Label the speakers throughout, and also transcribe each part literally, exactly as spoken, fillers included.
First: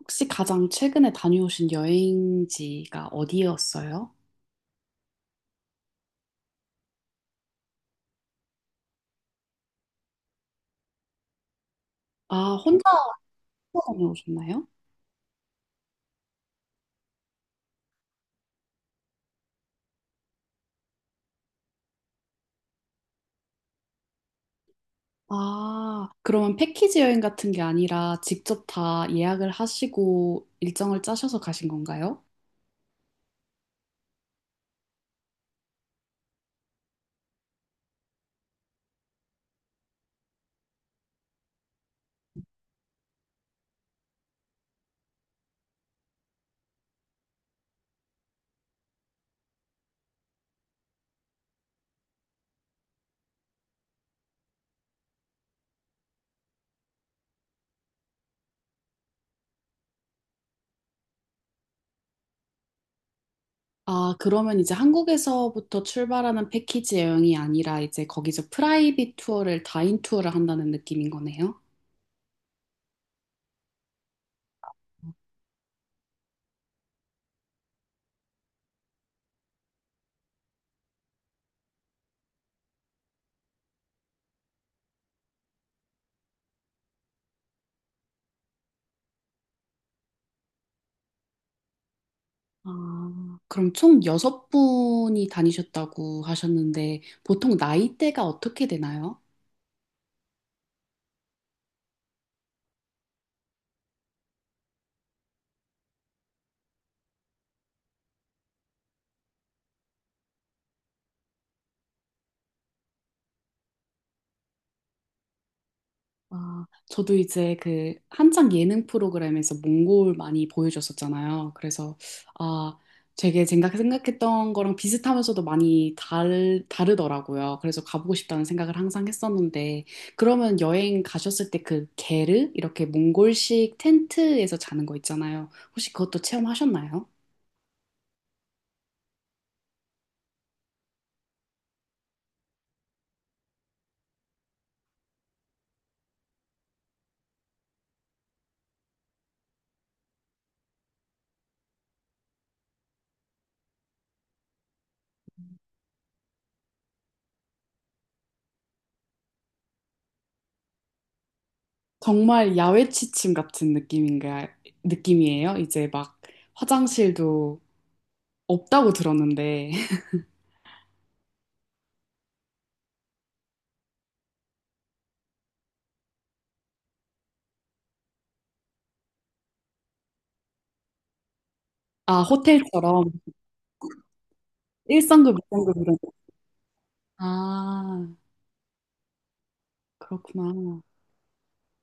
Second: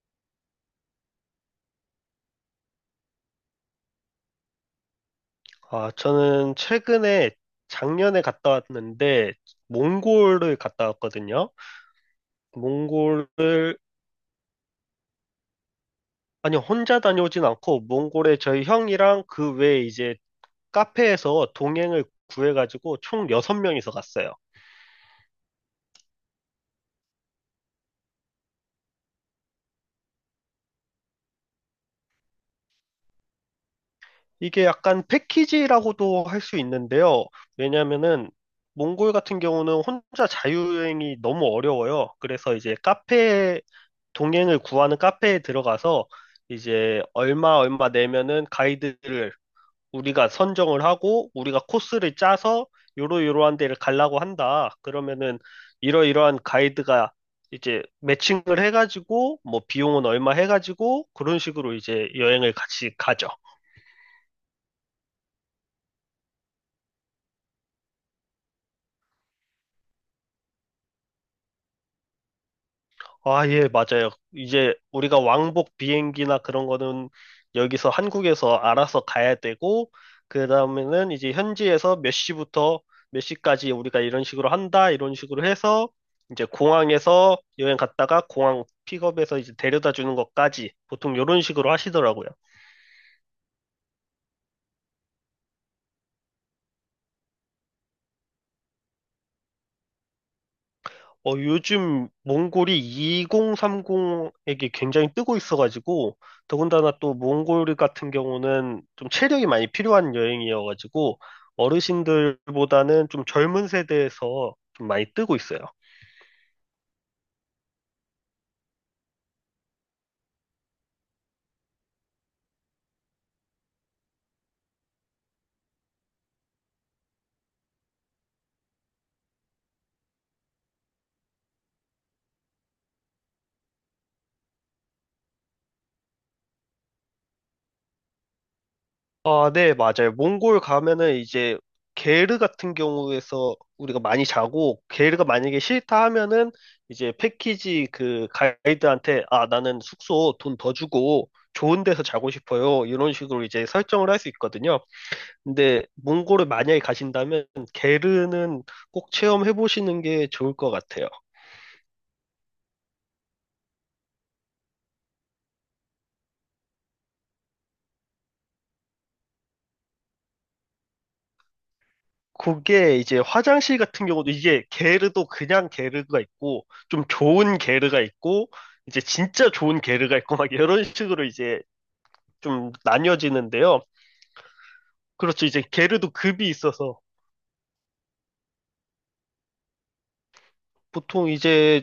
Speaker 1: 혹시 가장 최근에 다녀오신 여행지가 어디였어요?
Speaker 2: 아, 저는 최근에 작년에 갔다 왔는데 몽골을 갔다 왔거든요.
Speaker 1: 아, 혼자
Speaker 2: 몽골을
Speaker 1: 다녀오셨나요?
Speaker 2: 아니 혼자 다녀오진 않고 몽골에 저희 형이랑 그 외에 이제 카페에서 동행을 구해가지고 총 여섯 명이서 갔어요.
Speaker 1: 아, 그러면 패키지 여행 같은 게 아니라 직접 다 예약을 하시고 일정을 짜셔서 가신 건가요?
Speaker 2: 이게 약간 패키지라고도 할 수 있는데요. 왜냐면은 몽골 같은 경우는 혼자 자유여행이 너무 어려워요. 그래서 이제 카페 동행을 구하는 카페에 들어가서 이제 얼마 얼마 내면은 가이드를 우리가 선정을 하고 우리가 코스를 짜서 요로요로한 데를 가려고 한다. 그러면은 이러이러한 가이드가 이제 매칭을 해가지고 뭐 비용은 얼마 해가지고 그런 식으로 이제 여행을 같이 가죠.
Speaker 1: 아, 그러면 이제 한국에서부터 출발하는 패키지 여행이 아니라 이제 거기서 프라이빗 투어를 다인 투어를 한다는 느낌인 거네요?
Speaker 2: 아, 예, 맞아요. 이제 우리가 왕복 비행기나 그런 거는 여기서 한국에서 알아서 가야 되고, 그 다음에는 이제 현지에서 몇 시부터 몇 시까지 우리가 이런 식으로 한다, 이런 식으로 해서 이제 공항에서 여행 갔다가 공항 픽업해서 이제 데려다 주는 것까지 보통 이런 식으로 하시더라고요.
Speaker 1: 아, 그럼 총 여섯 분이 다니셨다고 하셨는데 보통 나이대가 어떻게 되나요?
Speaker 2: 어, 요즘 몽골이 이공삼공에게 굉장히 뜨고 있어가지고, 더군다나 또 몽골 같은 경우는 좀 체력이 많이 필요한 여행이어가지고, 어르신들보다는 좀 젊은 세대에서 좀 많이 뜨고 있어요.
Speaker 1: 아, 저도 이제 그 한창 예능 프로그램에서 몽골 많이 보여줬었잖아요. 그래서 아, 되게 생각, 생각했던 거랑 비슷하면서도 많이 달, 다르더라고요. 그래서 가보고 싶다는 생각을 항상 했었는데 그러면 여행 가셨을 때 그 게르 이렇게 몽골식 텐트에서 자는 거 있잖아요. 혹시 그것도 체험하셨나요?
Speaker 2: 아, 네, 맞아요. 몽골 가면은 이제 게르 같은 경우에서 우리가 많이 자고 게르가 만약에 싫다 하면은 이제 패키지 그 가이드한테 아, 나는 숙소 돈 더 주고 좋은 데서 자고 싶어요. 이런 식으로 이제 설정을 할 수 있거든요. 근데 몽골을 만약에 가신다면 게르는 꼭 체험해 보시는 게 좋을 것 같아요.
Speaker 1: 정말 야외 취침 같은 느낌인가 느낌이에요. 이제 막 화장실도 없다고 들었는데
Speaker 2: 그게 이제 화장실 같은 경우도 이게 게르도 그냥 게르가 있고 좀 좋은 게르가 있고 이제 진짜 좋은 게르가 있고 막 이런 식으로 이제
Speaker 1: 아,
Speaker 2: 좀
Speaker 1: 호텔처럼
Speaker 2: 나뉘어지는데요.
Speaker 1: 일 상급,
Speaker 2: 그렇죠. 이제
Speaker 1: 이 상급 이런 거.
Speaker 2: 게르도 급이 있어서
Speaker 1: 아, 그렇구나.
Speaker 2: 보통 이제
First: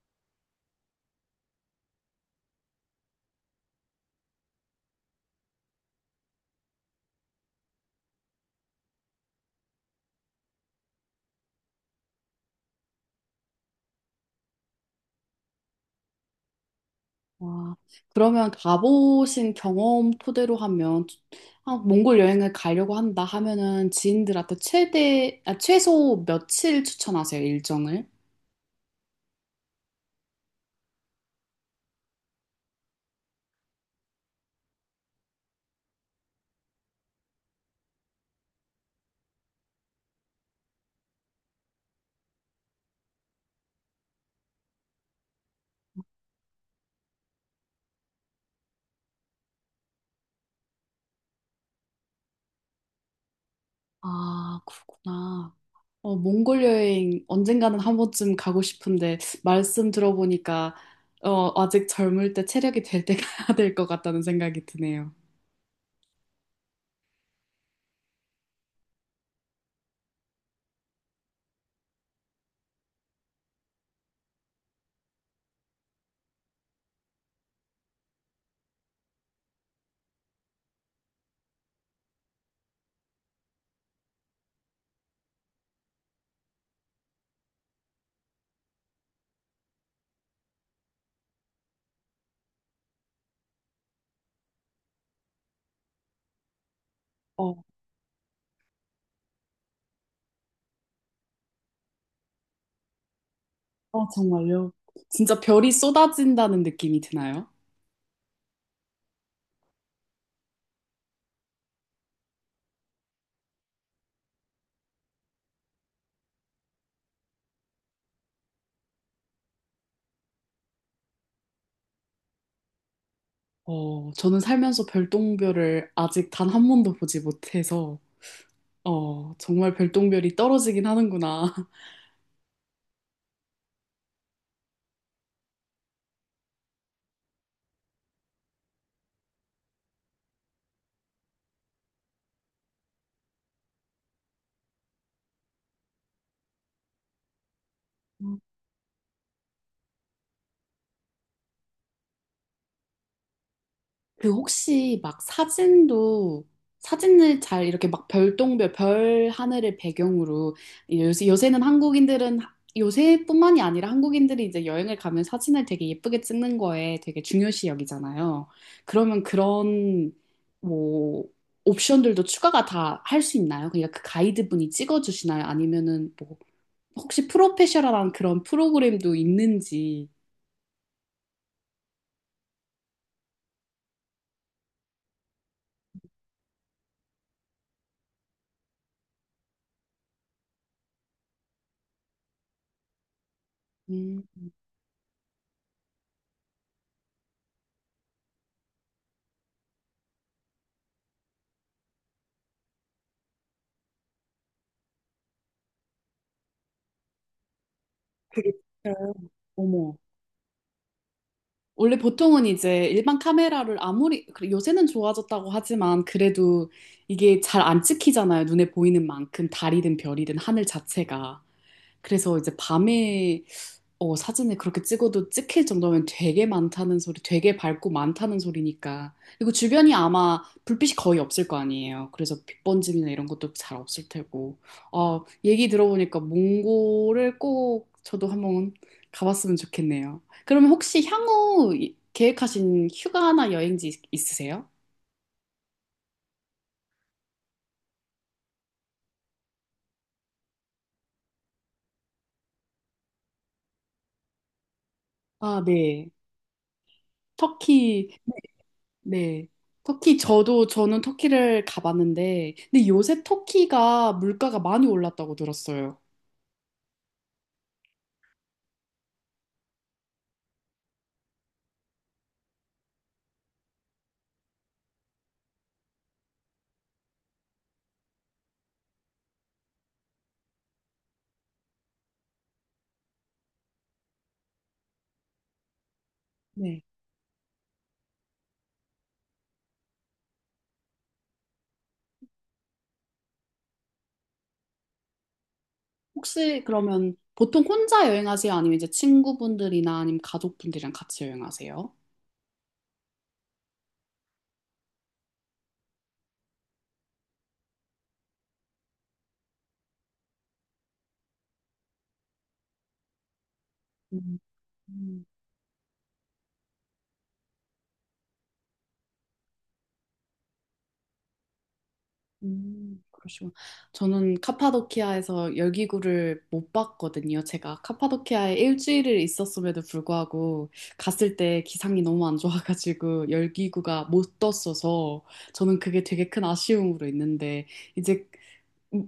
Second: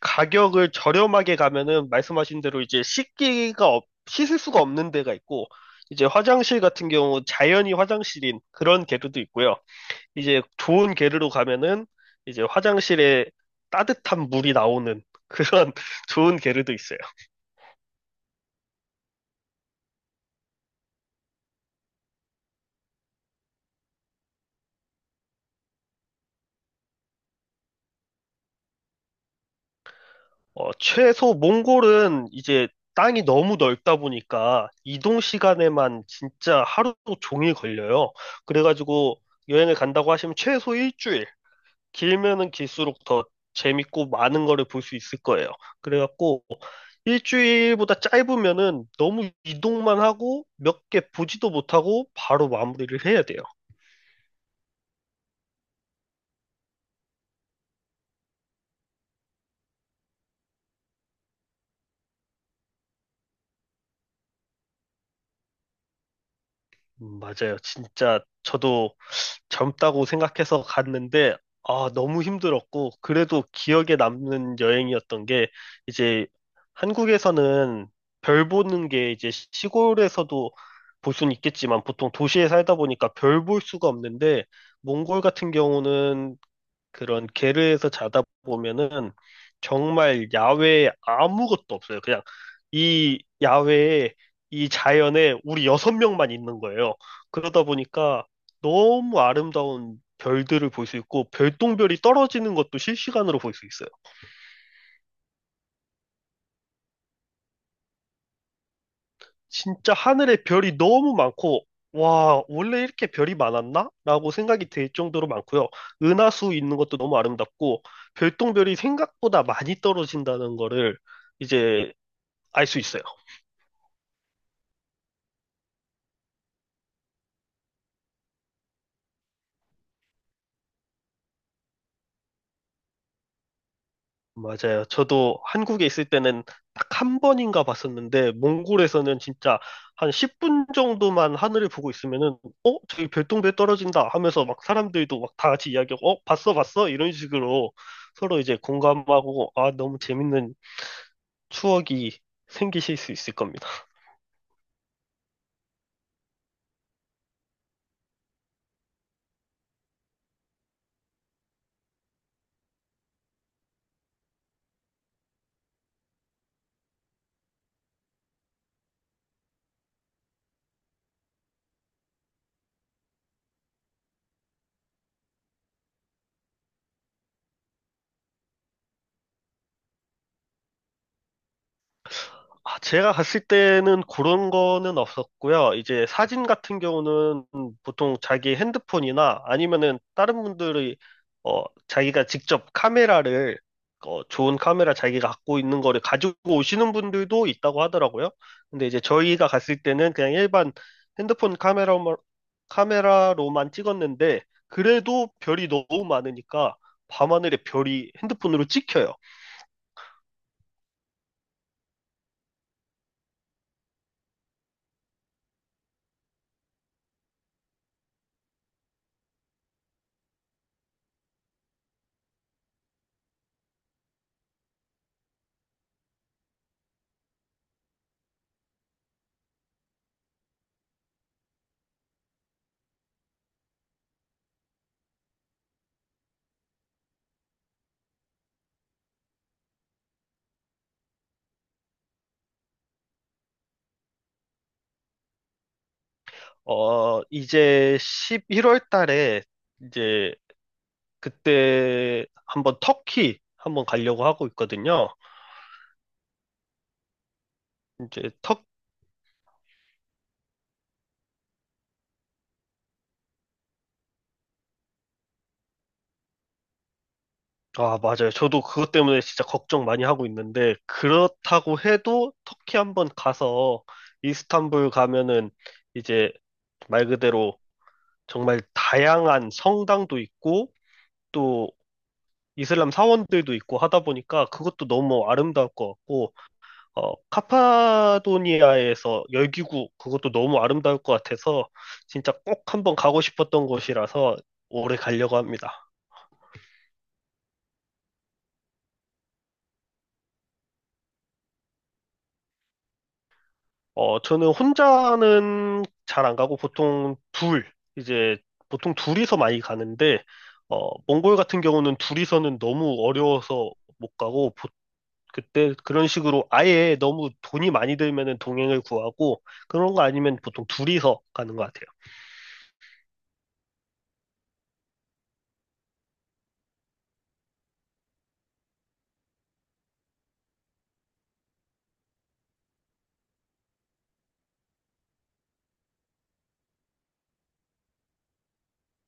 Speaker 2: 가격을 저렴하게 가면은 말씀하신 대로 이제 씻기가 없, 씻을 수가 없는 데가 있고 이제 화장실 같은 경우 자연이 화장실인 그런 게르도 있고요. 이제 좋은 게르로 가면은 이제 화장실에 따뜻한 물이 나오는 그런 좋은 게르도 있어요.
Speaker 1: 와. 그러면 가보신 경험 토대로 하면, 아, 몽골 여행을 가려고 한다 하면은 지인들한테 최대, 아, 최소 며칠 추천하세요, 일정을?
Speaker 2: 어, 최소 몽골은 이제 땅이 너무 넓다 보니까 이동 시간에만 진짜 하루 종일 걸려요. 그래가지고 여행을 간다고 하시면 최소 일주일, 길면은 길수록 더 재밌고 많은 거를 볼 수 있을 거예요. 그래갖고 일주일보다 짧으면은 너무 이동만 하고 몇 개 보지도 못하고 바로 마무리를 해야 돼요.
Speaker 1: 아, 그렇구나. 어, 몽골 여행 언젠가는 한 번쯤 가고 싶은데, 말씀 들어보니까, 어, 아직 젊을 때 체력이 될 때 가야 될 것 같다는 생각이 드네요.
Speaker 2: 음, 맞아요. 진짜 저도 젊다고 생각해서 갔는데, 아, 너무 힘들었고, 그래도 기억에 남는 여행이었던 게, 이제 한국에서는 별 보는 게 이제 시골에서도 볼 수는 있겠지만, 보통 도시에 살다 보니까 별 볼 수가 없는데, 몽골 같은 경우는 그런 게르에서 자다 보면은 정말 야외에 아무것도 없어요. 그냥 이 야외에 이 자연에 우리 여섯 명만 있는 거예요.
Speaker 1: 어,
Speaker 2: 그러다 보니까 너무 아름다운 별들을 볼 수 있고 별똥별이 떨어지는 것도 실시간으로 볼 수 있어요.
Speaker 1: 어, 정말요? 진짜 별이 쏟아진다는 느낌이 드나요?
Speaker 2: 진짜 하늘에 별이 너무 많고 와, 원래 이렇게 별이 많았나? 라고 생각이 들 정도로 많고요. 은하수 있는 것도 너무 아름답고 별똥별이 생각보다 많이 떨어진다는 거를 이제 알 수 있어요.
Speaker 1: 어, 저는 살면서 별똥별을 아직 단 한 번도 보지 못해서, 어, 정말 별똥별이 떨어지긴 하는구나.
Speaker 2: 맞아요. 저도 한국에 있을 때는 딱 한 번인가 봤었는데, 몽골에서는 진짜 한 십 분 정도만 하늘을 보고 있으면은, 어? 저기 별똥별 떨어진다 하면서 막 사람들도 막 다 같이 이야기하고, 어? 봤어, 봤어? 이런 식으로 서로 이제 공감하고, 아, 너무 재밌는 추억이 생기실 수 있을 겁니다.
Speaker 1: 그 혹시 막 사진도, 사진을 잘 이렇게 막 별똥별, 별 하늘을 배경으로, 요새, 요새는 한국인들은, 요새뿐만이 아니라 한국인들이 이제 여행을 가면 사진을 되게 예쁘게 찍는 거에 되게 중요시 여기잖아요. 그러면 그런, 뭐, 옵션들도 추가가 다 할 수 있나요? 그러니까 그 가이드분이 찍어주시나요? 아니면은 뭐 혹시 프로페셔널한 그런 프로그램도 있는지.
Speaker 2: 아, 제가 갔을 때는 그런 거는 없었고요. 이제 사진 같은 경우는 보통 자기 핸드폰이나 아니면은 다른 분들이 어, 자기가 직접 카메라를
Speaker 1: 음,
Speaker 2: 어, 좋은 카메라 자기가 갖고 있는 거를 가지고 오시는 분들도 있다고 하더라고요. 근데 이제 저희가 갔을 때는 그냥 일반 핸드폰 카메라, 카메라로만 찍었는데 그래도 별이 너무 많으니까 밤하늘에 별이 핸드폰으로
Speaker 1: 그래,
Speaker 2: 찍혀요.
Speaker 1: 어머. 원래 보통은 이제 일반 카메라를 아무리, 그래, 요새는 좋아졌다고 하지만 그래도 이게 잘 안 찍히잖아요. 눈에 보이는 만큼 달이든 별이든 하늘 자체가. 그래서 이제 밤에 어, 사진을 그렇게 찍어도 찍힐 정도면 되게 많다는 소리, 되게 밝고 많다는 소리니까. 그리고 주변이 아마 불빛이 거의 없을 거 아니에요. 그래서 빛 번짐이나 이런 것도 잘 없을 테고. 어, 얘기 들어보니까 몽골을 꼭 저도 한번 가봤으면 좋겠네요. 그러면 혹시 향후 이- 계획하신 휴가나 여행지 있- 있으세요?
Speaker 2: 어, 이제 십일월 달에 이제 그때 한번 터키 한번 가려고 하고 있거든요.
Speaker 1: 아, 네. 터키
Speaker 2: 이제 터,
Speaker 1: 네. 터키, 저도, 저는 터키를 가봤는데, 근데 요새 터키가 물가가 많이 올랐다고 들었어요.
Speaker 2: 아, 맞아요. 저도 그것 때문에 진짜 걱정 많이 하고 있는데 그렇다고 해도 터키 한번 가서 이스탄불 가면은 이제 말 그대로 정말 다양한 성당도 있고 또 이슬람 사원들도 있고 하다 보니까 그것도 너무 아름다울 것 같고
Speaker 1: 네.
Speaker 2: 어, 카파도니아에서 열기구 그것도 너무 아름다울 것 같아서 진짜 꼭 한번 가고 싶었던 곳이라서 오래 가려고 합니다.
Speaker 1: 혹시 그러면 보통 혼자 여행하세요? 아니면 이제 친구분들이나 아니면 가족분들이랑 같이 여행하세요?
Speaker 2: 어, 저는 혼자는 잘 안 가고 보통 둘, 이제 보통 둘이서 많이 가는데 어, 몽골 같은 경우는 둘이서는 너무 어려워서 못 가고 보-
Speaker 1: 음.
Speaker 2: 그때 그런 식으로 아예 너무 돈이 많이 들면은 동행을 구하고 그런 거 아니면 보통 둘이서 가는 것 같아요.
Speaker 1: 음, 그러시구나. 저는 카파도키아에서 열기구를 못 봤거든요. 제가 카파도키아에 일주일을 있었음에도 불구하고 갔을 때 기상이 너무 안 좋아가지고 열기구가 못 떴어서 저는 그게 되게 큰 아쉬움으로 있는데 이제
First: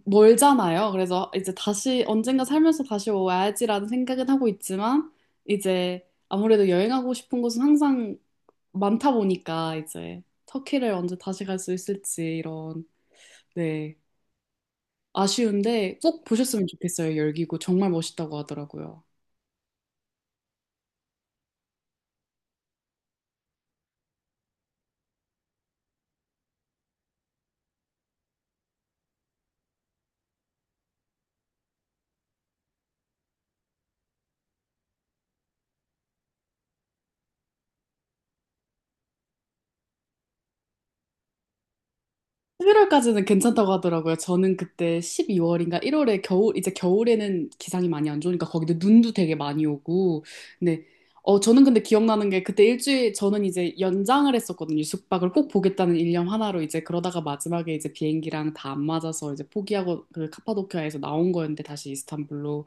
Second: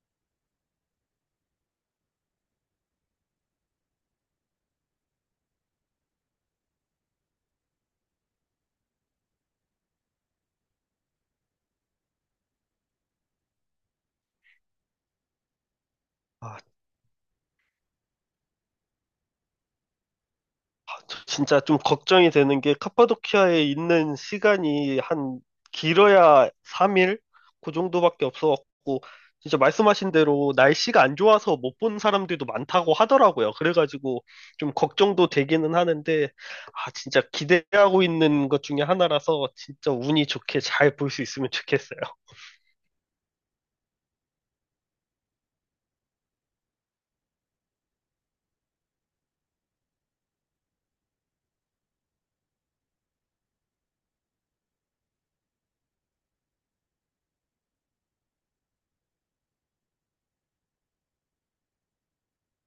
Speaker 1: 멀잖아요. 그래서 이제 다시 언젠가 살면서 다시 와야지라는 생각은 하고 있지만 이제 아무래도 여행하고 싶은 곳은 항상 많다 보니까 이제 터키를 언제 다시 갈 수 있을지 이런 네. 아쉬운데 꼭
Speaker 2: 아,
Speaker 1: 보셨으면 좋겠어요. 열기구 정말 멋있다고 하더라고요.
Speaker 2: 저 진짜 좀 걱정이 되는 게 카파도키아에 있는 시간이 한 길어야 삼 일? 그 정도밖에 없어갖고 진짜 말씀하신 대로 날씨가 안 좋아서 못 본 사람들도 많다고 하더라고요. 그래가지고 좀 걱정도 되기는 하는데 아 진짜 기대하고 있는 것 중에 하나라서 진짜 운이 좋게 잘 볼 수 있으면 좋겠어요.
Speaker 1: 십일 월까지는 괜찮다고 하더라고요. 저는 그때 십이 월인가 일 월에 겨울, 이제 겨울에는 기상이 많이 안 좋으니까 거기도 눈도 되게 많이 오고. 근데, 어, 저는 근데 기억나는 게 그때 일주일, 저는 이제 연장을 했었거든요. 숙박을 꼭 보겠다는 일념 하나로 이제 그러다가 마지막에 이제 비행기랑 다 안 맞아서 이제 포기하고 그 카파도키아에서 나온 거였는데 다시 이스탄불로.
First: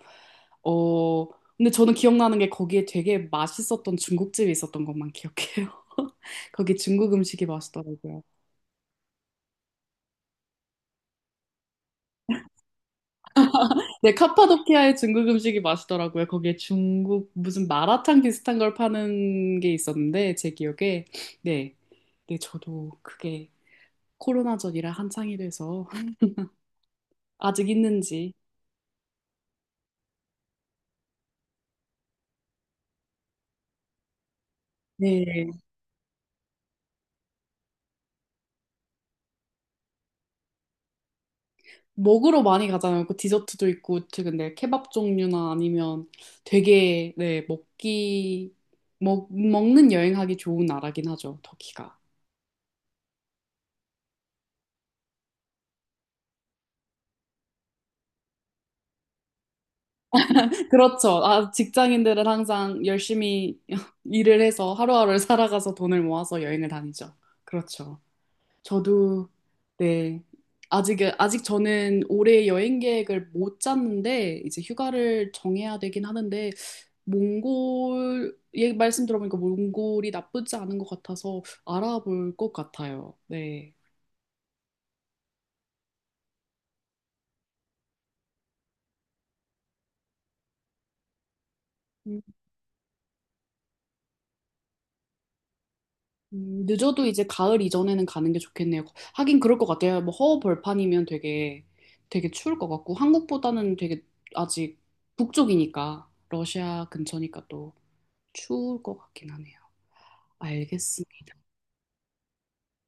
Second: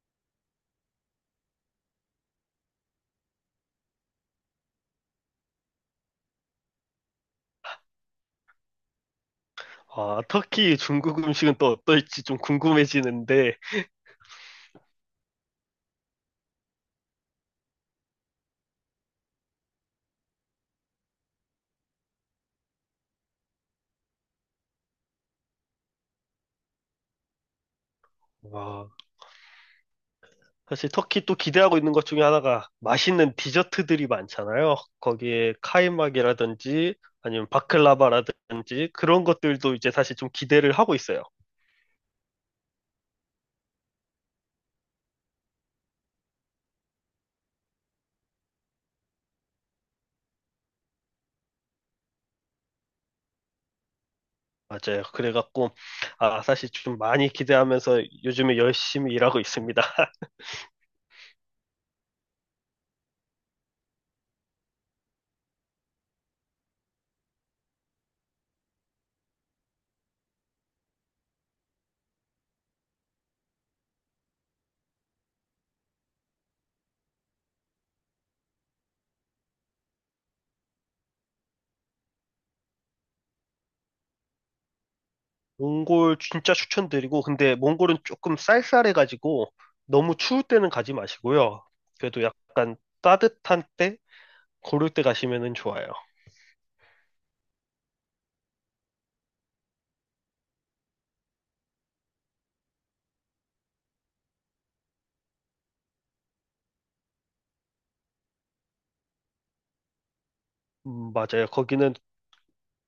Speaker 1: 어, 근데 저는 기억나는 게 거기에 되게 맛있었던 중국집이 있었던 것만 기억해요. 거기 중국 음식이 맛있더라고요.
Speaker 2: 아 터키 중국 음식은 또 어떨지 좀 궁금해지는데
Speaker 1: 네, 카파도키아의 중국 음식이 맛있더라고요. 거기에 중국 무슨 마라탕 비슷한 걸 파는 게 있었는데 제 기억에 네, 네 저도 그게 코로나 전이라 한창이 돼서 아직 있는지
Speaker 2: 와 사실 터키 또 기대하고 있는 것 중에 하나가 맛있는 디저트들이 많잖아요.
Speaker 1: 네
Speaker 2: 거기에 카이막이라든지 아니면 바클라바라든지 그런 것들도 이제 사실 좀 기대를 하고 있어요.
Speaker 1: 먹으러 많이 가잖아요. 그 디저트도 있고 최 근데 케밥 종류나 아니면 되게 네 먹기 먹 먹는 여행하기 좋은 나라긴 하죠. 터키가.
Speaker 2: 맞아요. 그래갖고 아 사실 좀 많이 기대하면서 요즘에 열심히 일하고 있습니다.
Speaker 1: 그렇죠. 아, 직장인들은 항상 열심히 일을 해서 하루하루를 살아가서 돈을 모아서 여행을 다니죠. 그렇죠. 저도, 네. 아직, 아직 저는 올해 여행 계획을 못 짰는데, 이제 휴가를 정해야 되긴 하는데, 몽골, 얘 말씀 들어보니까 몽골이 나쁘지 않은 것 같아서 알아볼 것 같아요. 네.
Speaker 2: 몽골 진짜 추천드리고 근데 몽골은 조금 쌀쌀해가지고 너무 추울 때는 가지 마시고요. 그래도 약간 따뜻한 때 고를 때 가시면은 좋아요.
Speaker 1: 음, 늦어도 이제 가을 이전에는 가는 게 좋겠네요. 하긴 그럴 것 같아요. 뭐 허허벌판이면 되게 되게 추울 것 같고 한국보다는 되게 아직 북쪽이니까 러시아 근처니까 또 추울 것 같긴 하네요.
Speaker 2: 음,
Speaker 1: 알겠습니다.
Speaker 2: 맞아요. 거기는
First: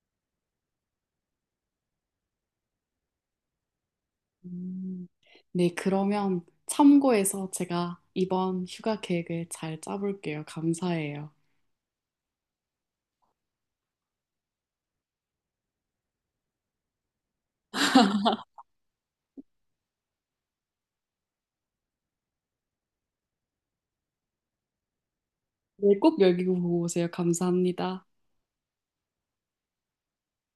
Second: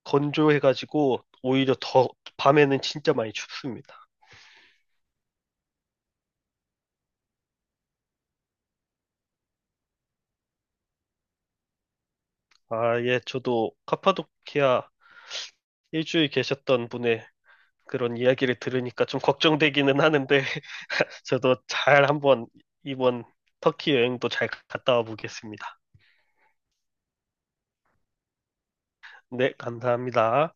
Speaker 2: 건조해가지고 오히려 더 밤에는 진짜 많이 춥습니다.
Speaker 1: 음, 네, 그러면 참고해서 제가 이번 휴가 계획을 잘 짜볼게요. 감사해요.
Speaker 2: 아, 예, 저도 카파도키아 일주일 계셨던 분의 그런 이야기를 들으니까 좀 걱정되기는 하는데 저도 잘 한번 이번 터키 여행도 잘 갔다 와 보겠습니다.
Speaker 1: 네, 꼭 여기 보고 오세요. 감사합니다.
Speaker 2: 네, 감사합니다.